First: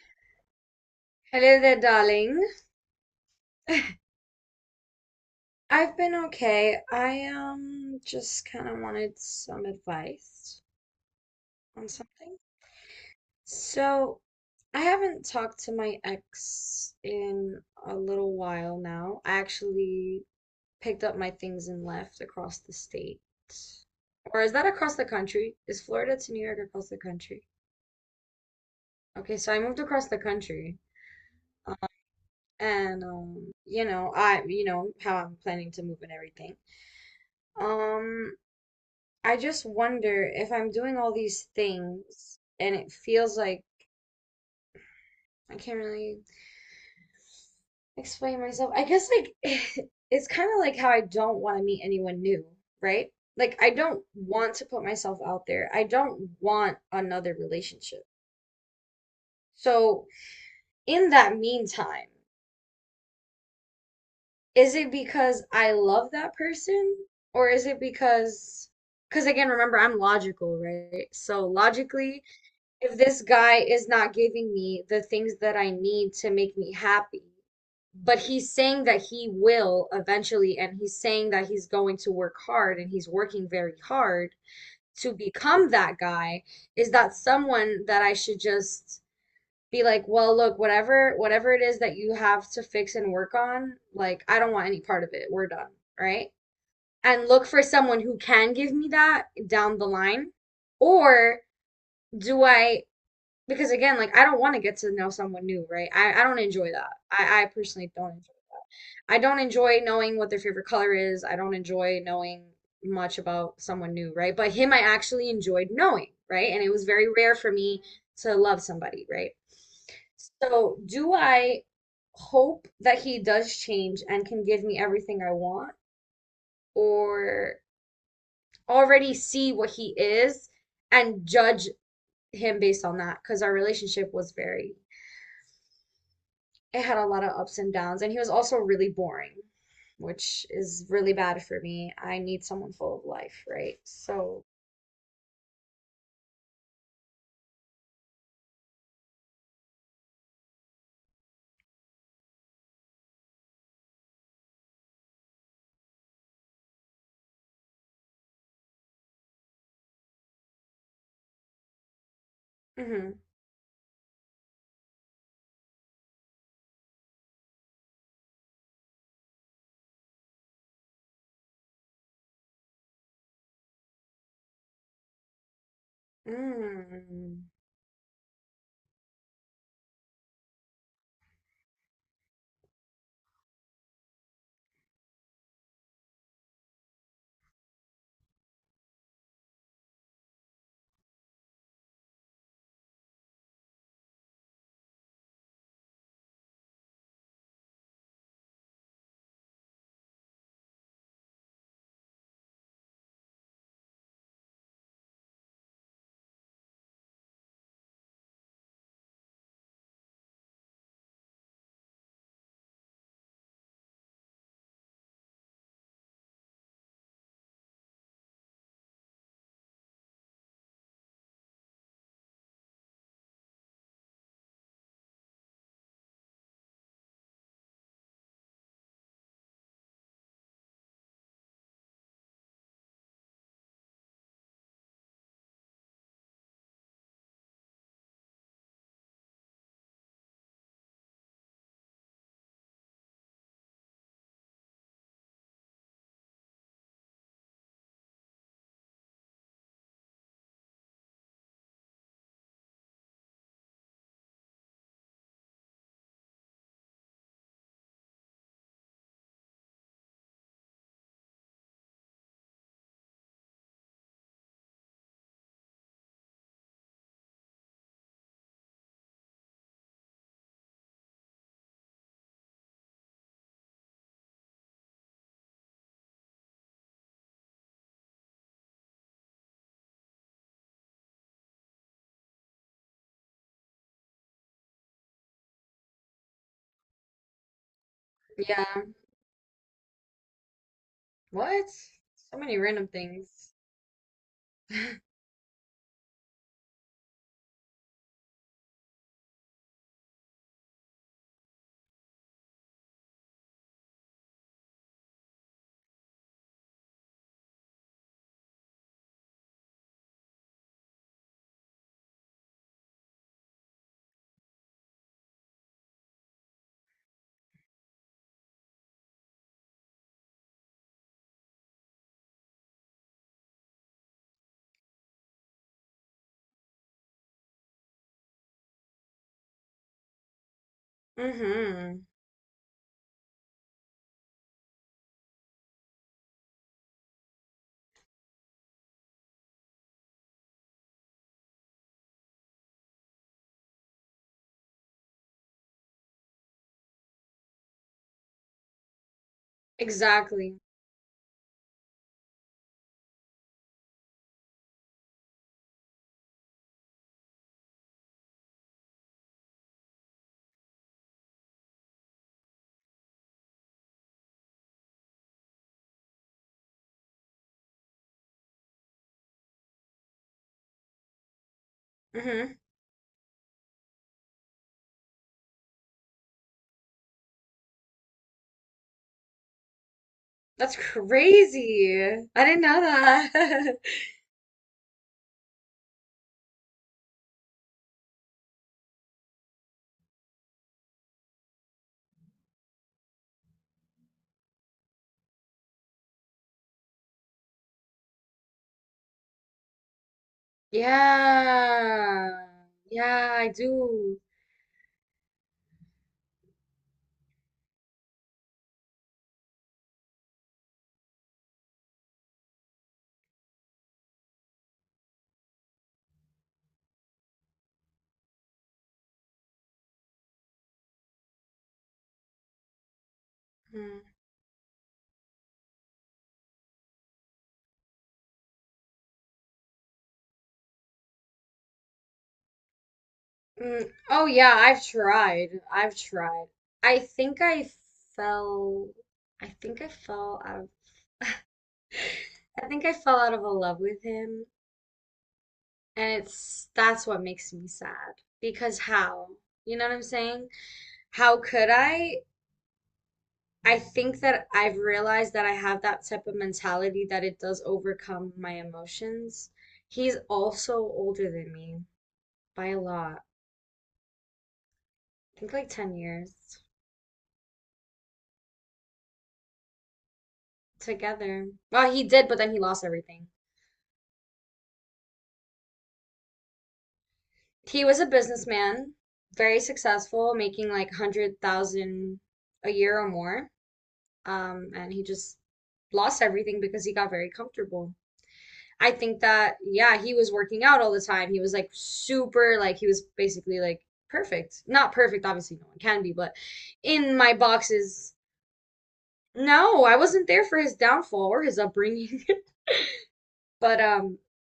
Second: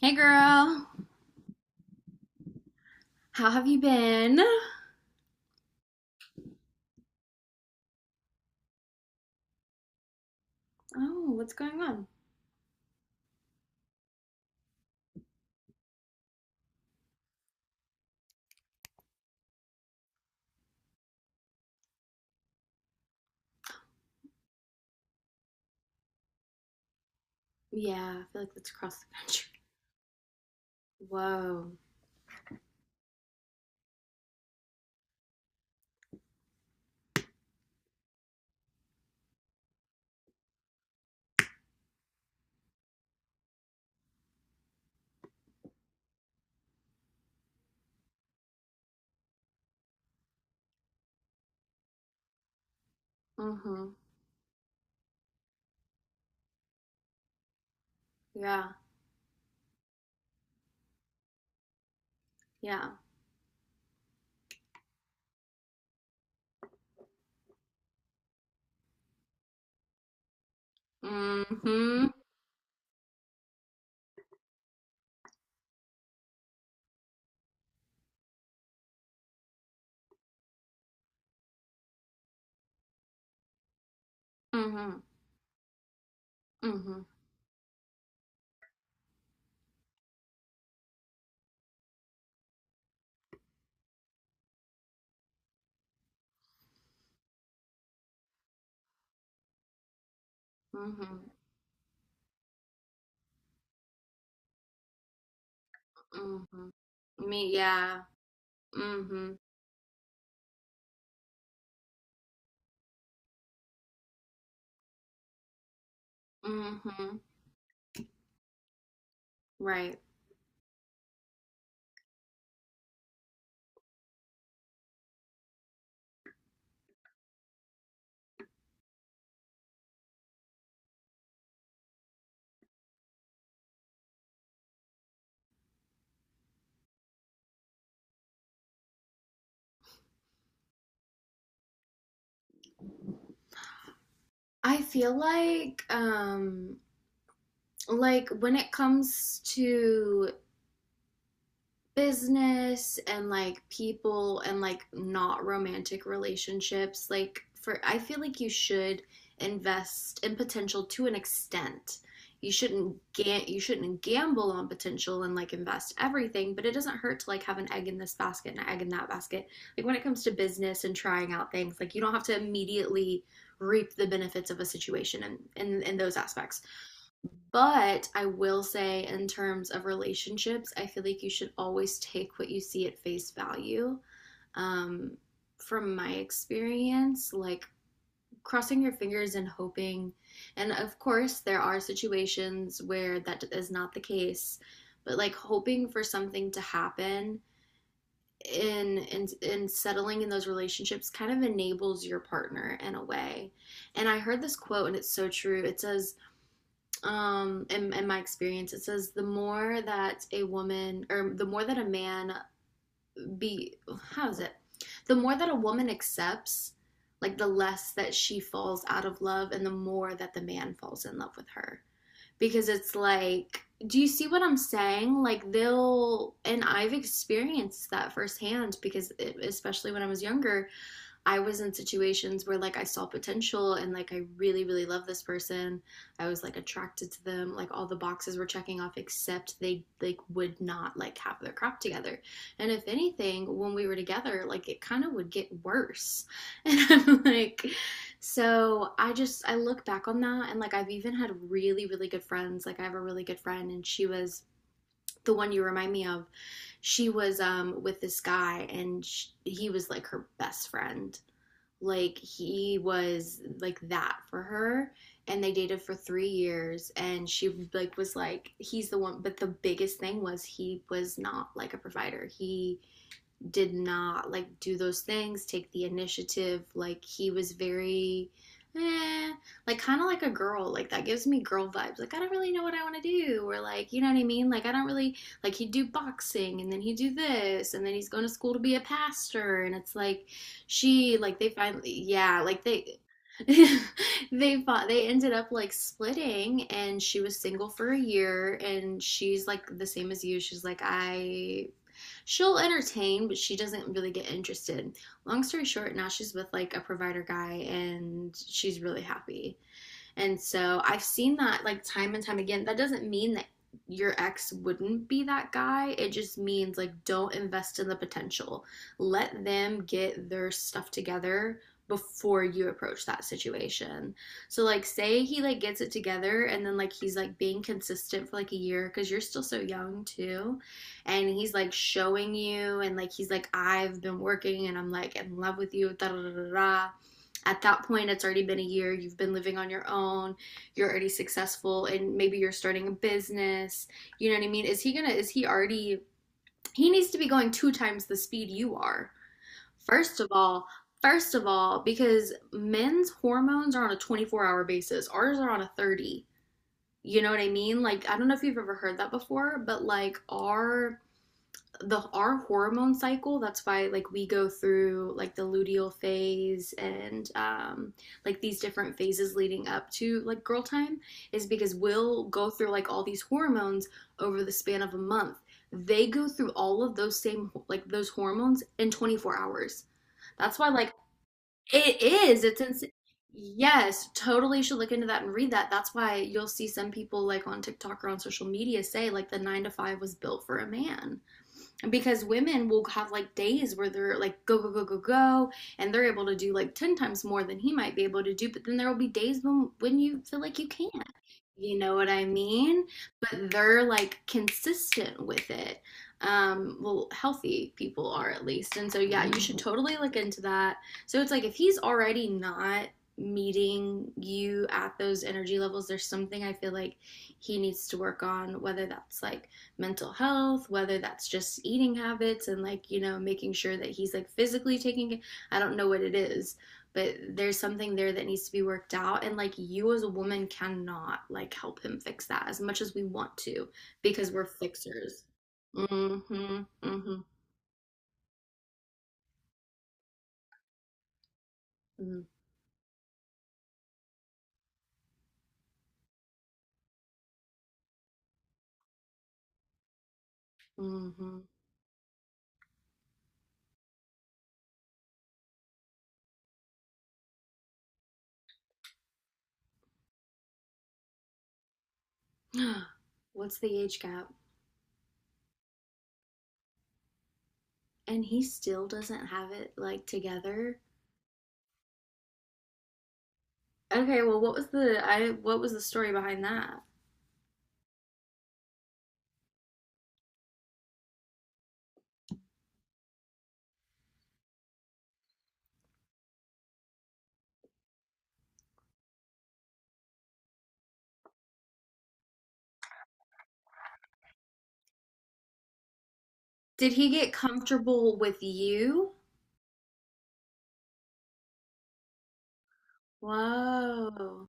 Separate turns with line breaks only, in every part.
Hey girl,
Hello there, darling.
how have you been?
I've been okay. I just kind of wanted some advice
Oh, what's going
on
on?
something. So, I haven't talked to my ex in a little while now. I actually picked up my things and left across the state. Or is that across the country? Is Florida to New York across the country?
Yeah, I feel like that's across the
Okay,
country.
so I moved across the country.
Whoa.
Um, And You know, I you know how I'm planning to move and everything. Um, I just wonder if I'm doing all these things and it feels like I can't really explain myself. I guess like it's kind of like how I don't want to meet anyone new, right? Like I
Mm-hmm.
don't want to put myself out there. I don't want another relationship.
Yeah,
So in that meantime,
yeah.
is it because I love that person or is it because again, remember I'm logical, right? So
Mm-hmm.
logically, if this guy is not giving me the things that I need to make me happy, but he's saying that he will eventually, and he's saying that he's going to work hard and he's working very hard
Mm-hmm.
to become that guy, is
Mm-hmm.
that someone that I should just be like, well, look, whatever it is that you have to fix and work on, like, I don't want any part of it. We're done, right? And look for someone who can give me that down the line.
Mm-hmm.
Or do I, because again, like I don't want to get to know someone new, right? I don't
Mm-hmm.
enjoy that. I
Me,
personally
yeah.
don't enjoy it. I
Mm-hmm.
don't enjoy knowing what their favorite color is. I don't enjoy knowing much about someone new, right? But him I actually enjoyed knowing, right? And it was very
Mm-hmm.
rare for me to love somebody, right?
Right.
So do I hope that he does change and can give me everything I want, or already see what he is and judge him based on that? Because our relationship was very, it had a lot of ups and downs, and he was also really boring, which is really bad for me. I need someone full of life, right? So,
I feel like when it comes to business and like people and like not romantic relationships, like for, I feel like you should invest in potential to an extent.
hmm.
You shouldn't gamble on potential and like invest everything, but it doesn't hurt to like have an egg in this basket and an egg in that basket, like when it comes to business and trying out things, like you don't have to immediately reap the benefits of a situation and in those aspects.
Mm.
But I will say, in terms of relationships, I feel like you should always take what you see at face value. Um, from my experience, like crossing your fingers and hoping, and of course, there are situations where that is not the case, but like hoping for something to happen in settling in those relationships kind of enables your partner in a way. And I heard this quote and it's so true. It says in my experience, it says the more that a woman, or the more that a man be, how is it, the more that a woman accepts, like the less that she falls out of love and the more that the man falls in love with her, because it's like, do you see what I'm saying? Like they'll, and I've experienced that firsthand, because it, especially when I was younger, I was in situations where like I saw potential and like I really really love this person. I was like attracted to them. Like all the boxes were checking off except they like would not like have their crap together. And if anything, when we were together, like it kind of would get worse. And I'm like, so I just, I look back on that and like I've even had really really good friends. Like I have a really good friend and she was the one you remind me of. She was with this guy, and sh he was like her best friend, like he was like that for her, and they dated for 3 years, and she like was like he's the one, but the biggest thing was he was not like a provider. He did not like do those things, take the initiative. Like he was very, eh, like kind of like a girl. Like that gives me girl vibes. Like I don't really know what I want to do, or like you know what I mean. Like I don't really, like he'd do boxing and then he'd do this and then he's going to school to be a
Yeah.
pastor and it's like she like they
What?
finally,
So
yeah,
many
like
random
they.
things.
They fought, they ended up like splitting, and she was single for a year, and she's like the same as you, she's like I, she'll entertain, but she doesn't really get interested. Long story short, now she's with like a provider guy and she's really happy. And so I've seen that like time and time again. That doesn't mean that your ex wouldn't be that guy. It just means like don't invest in the potential. Let them get their stuff together before you approach that situation. So like say he like gets it together and then like he's like being consistent for like a year cuz you're still so young too, and he's like
Mm-hmm.
showing you and like he's like I've been working and I'm like in love with you da da da da. At that point it's already been a year, you've been living on your own, you're already successful and maybe you're starting a business. You know what I mean? Is he gonna, is he already, he needs to be going two times the speed you are. first of
Exactly.
all first of all because men's hormones are on a 24-hour basis, ours are on a 30. You know what I mean? Like I don't know if you've ever heard that before, but like our hormone cycle, that's why like we go through like the luteal phase and like these different phases leading up to like girl time, is because we'll go
Mm-hmm.
through like all these hormones over the span of a month. They go through all of those same like those hormones in 24 hours. That's why
That's
like it
crazy.
is,
I didn't know that.
yes, totally should look into that and read that. That's why you'll see some people like on TikTok or on social media say like the nine to five was built for a man, because women will have like days where they're like go go go go go, and they're able to do like 10 times more than he might be able to do, but then there will be days when you feel like you can't. You know what I
Yeah.
mean?
Yeah, I
But they're like
do.
consistent with it, well, healthy people are at least, and so yeah, you should totally look into that. So it's like if he's already not meeting you at those energy levels, there's something I feel like he needs to work on, whether that's like mental health, whether that's just eating habits and like, you know, making sure that
Hmm.
he's like physically taking. I don't know what it is, but there's something there that needs to be worked out, and like you as a woman cannot like help him fix that as much as we want to,
Mm. Oh,
because we're
yeah, I've
fixers.
tried. I've tried.
Mhm.
I
Mhm.
think I fell. I think I fell out of.
Mhm.
I think I fell out of a love with him. And it's that's what makes me sad. Because how? You know what I'm saying? How
Mhm.
could I? I think that I've realized that I have that type of mentality that it does overcome my emotions. He's also older than me by a lot.
What's the age gap?
I think like 10 years
And he still doesn't have it like together.
together. Well, he did, but then he lost everything.
Okay, well, what was the story behind that?
He was a businessman, very successful, making like 100,000 a year or more. And he just lost everything because he got very comfortable. I think that yeah, he was working out all the time. He was like super, like he was basically like perfect. Not perfect, obviously no one can be, but
Did he
in my
get
boxes,
comfortable with you?
no, I wasn't there for his downfall or his upbringing. But
Whoa.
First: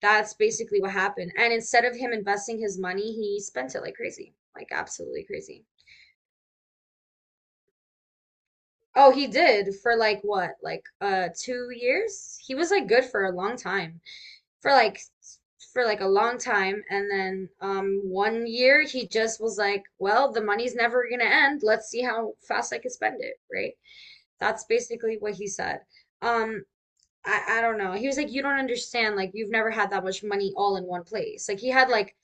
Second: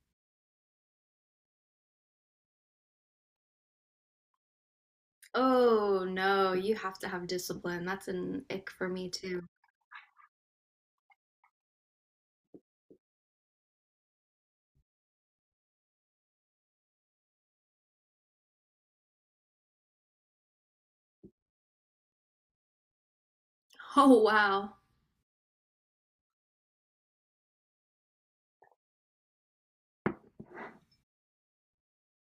that's basically what happened. And instead of him investing his money, he spent it like crazy. Like absolutely crazy.
Oh no, you have to have discipline. That's an ick for me
Oh, he
too.
did for like what? Like 2 years? He was like good for a long time. for like for like a long time, and then one year he just was like, well, the money's never gonna end, let's see how fast I can spend it, right?
Oh
That's
wow.
basically what he said. Um I I don't know, he was like, you don't understand, like you've never had that much money all in one place. Like he had like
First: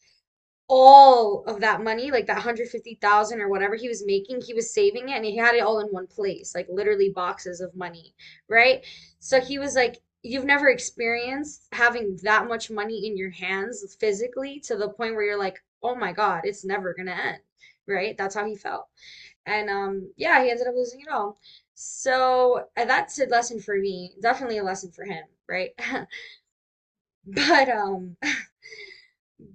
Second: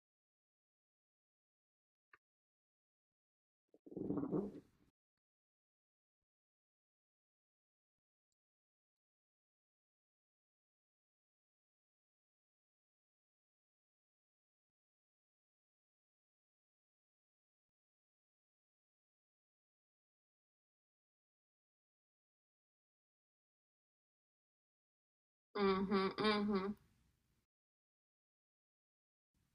all of that money, like that 150,000 or whatever he was making, he was saving it and he had it all in one place, like literally boxes of money, right? So he was like, you've never experienced having that much money in your hands physically to the point where you're like, oh my God, it's never gonna end, right? That's how he felt. And Yeah, he ended up losing it all. So that's a lesson for me, definitely a lesson for him, right?
Mm-hmm, mm-hmm.
But um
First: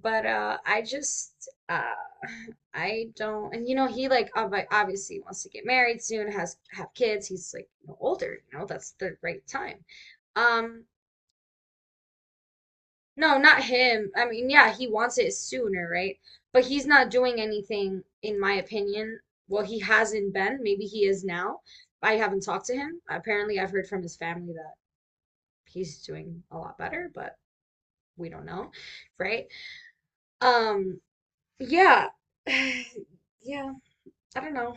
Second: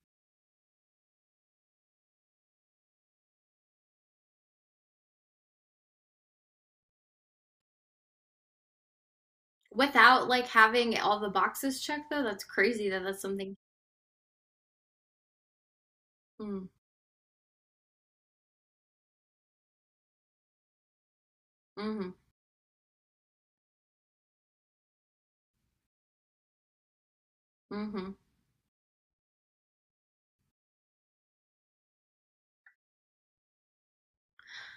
but I just I don't, and you know he like like, obviously wants to get married soon, has, have kids, he's like, you know, older, you know, that's the right time.
Without like
Um
having all the boxes checked though, that's crazy that that's
no,
something.
not him. I mean, yeah, he wants it sooner, right? But
Mm,
he's not doing anything in my opinion. Well, he hasn't been, maybe he is now.
mm-hmm,
I haven't talked to him. Apparently, I've heard from his family that he's doing a lot better, but
mm-hmm.
we don't know, right? Um yeah. Yeah. I don't know.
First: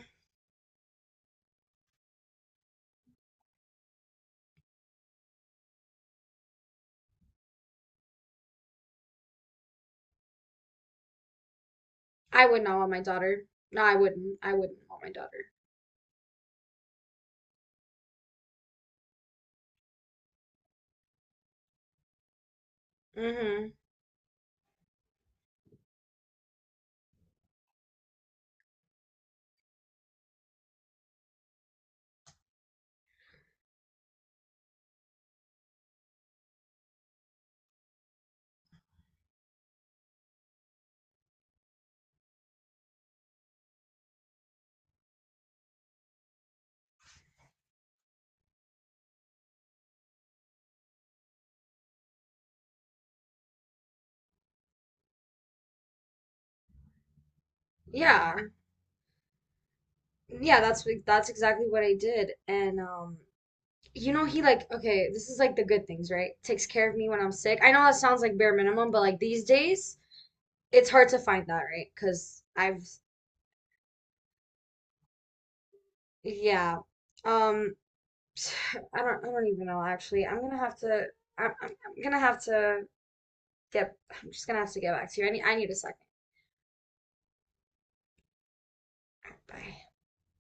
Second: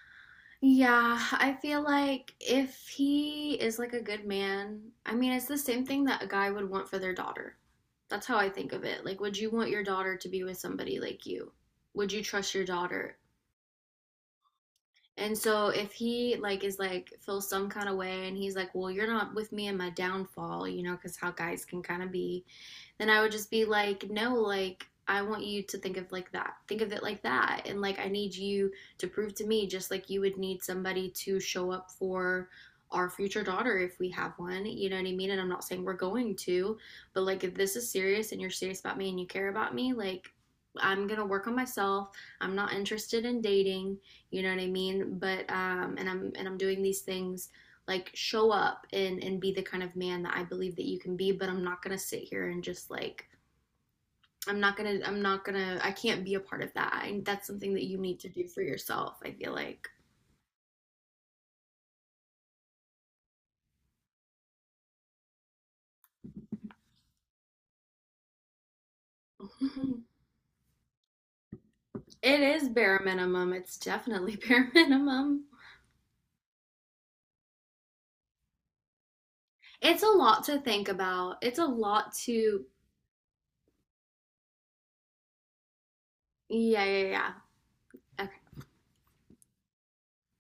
Yeah, I feel like if he is like a good man, I mean, it's the same thing that a guy would want for their daughter. That's how I think of it. Like, would you want your daughter to be with somebody like you? Would you
I
trust your
would not want my
daughter?
daughter. No, I wouldn't. I wouldn't want my
And
daughter.
so if he like is like feels some kind of way and he's like, "Well, you're not with me in my downfall," you know, cuz how guys can kind of be, then I would just be
Hmm.
like, "No, like I want you to think of like that. Think of it like that. And like I need you to prove to me just like you would need somebody to show up for our future daughter if we have one. You know what I mean? And I'm not saying we're going to, but like if this is serious and you're serious about me and you care about me, like I'm going to work on myself. I'm not interested in dating, you know what I mean? But and I'm doing these things like show up and be the kind of man that I believe that you can be, but I'm not going to sit here and just like, I'm not going to, I'm not going to, I can't be a part of that. I, that's something that you need to
Yeah.
do for yourself, I feel like."
Yeah, that's exactly what I did. And you know he like okay, this is like the good things, right? Takes care of me when I'm sick. I know that sounds like bare minimum, but like these days it's hard to find that, right?
It
'Cause
is
I've,
bare minimum. It's definitely bare minimum.
yeah. Um I don't even know
It's a
actually. I'm
lot to
gonna have
think
to
about. It's a
I'm
lot
gonna have
to,
to get I'm just gonna have to get back to you. I need a second.
yeah, yeah, yeah.
Bye.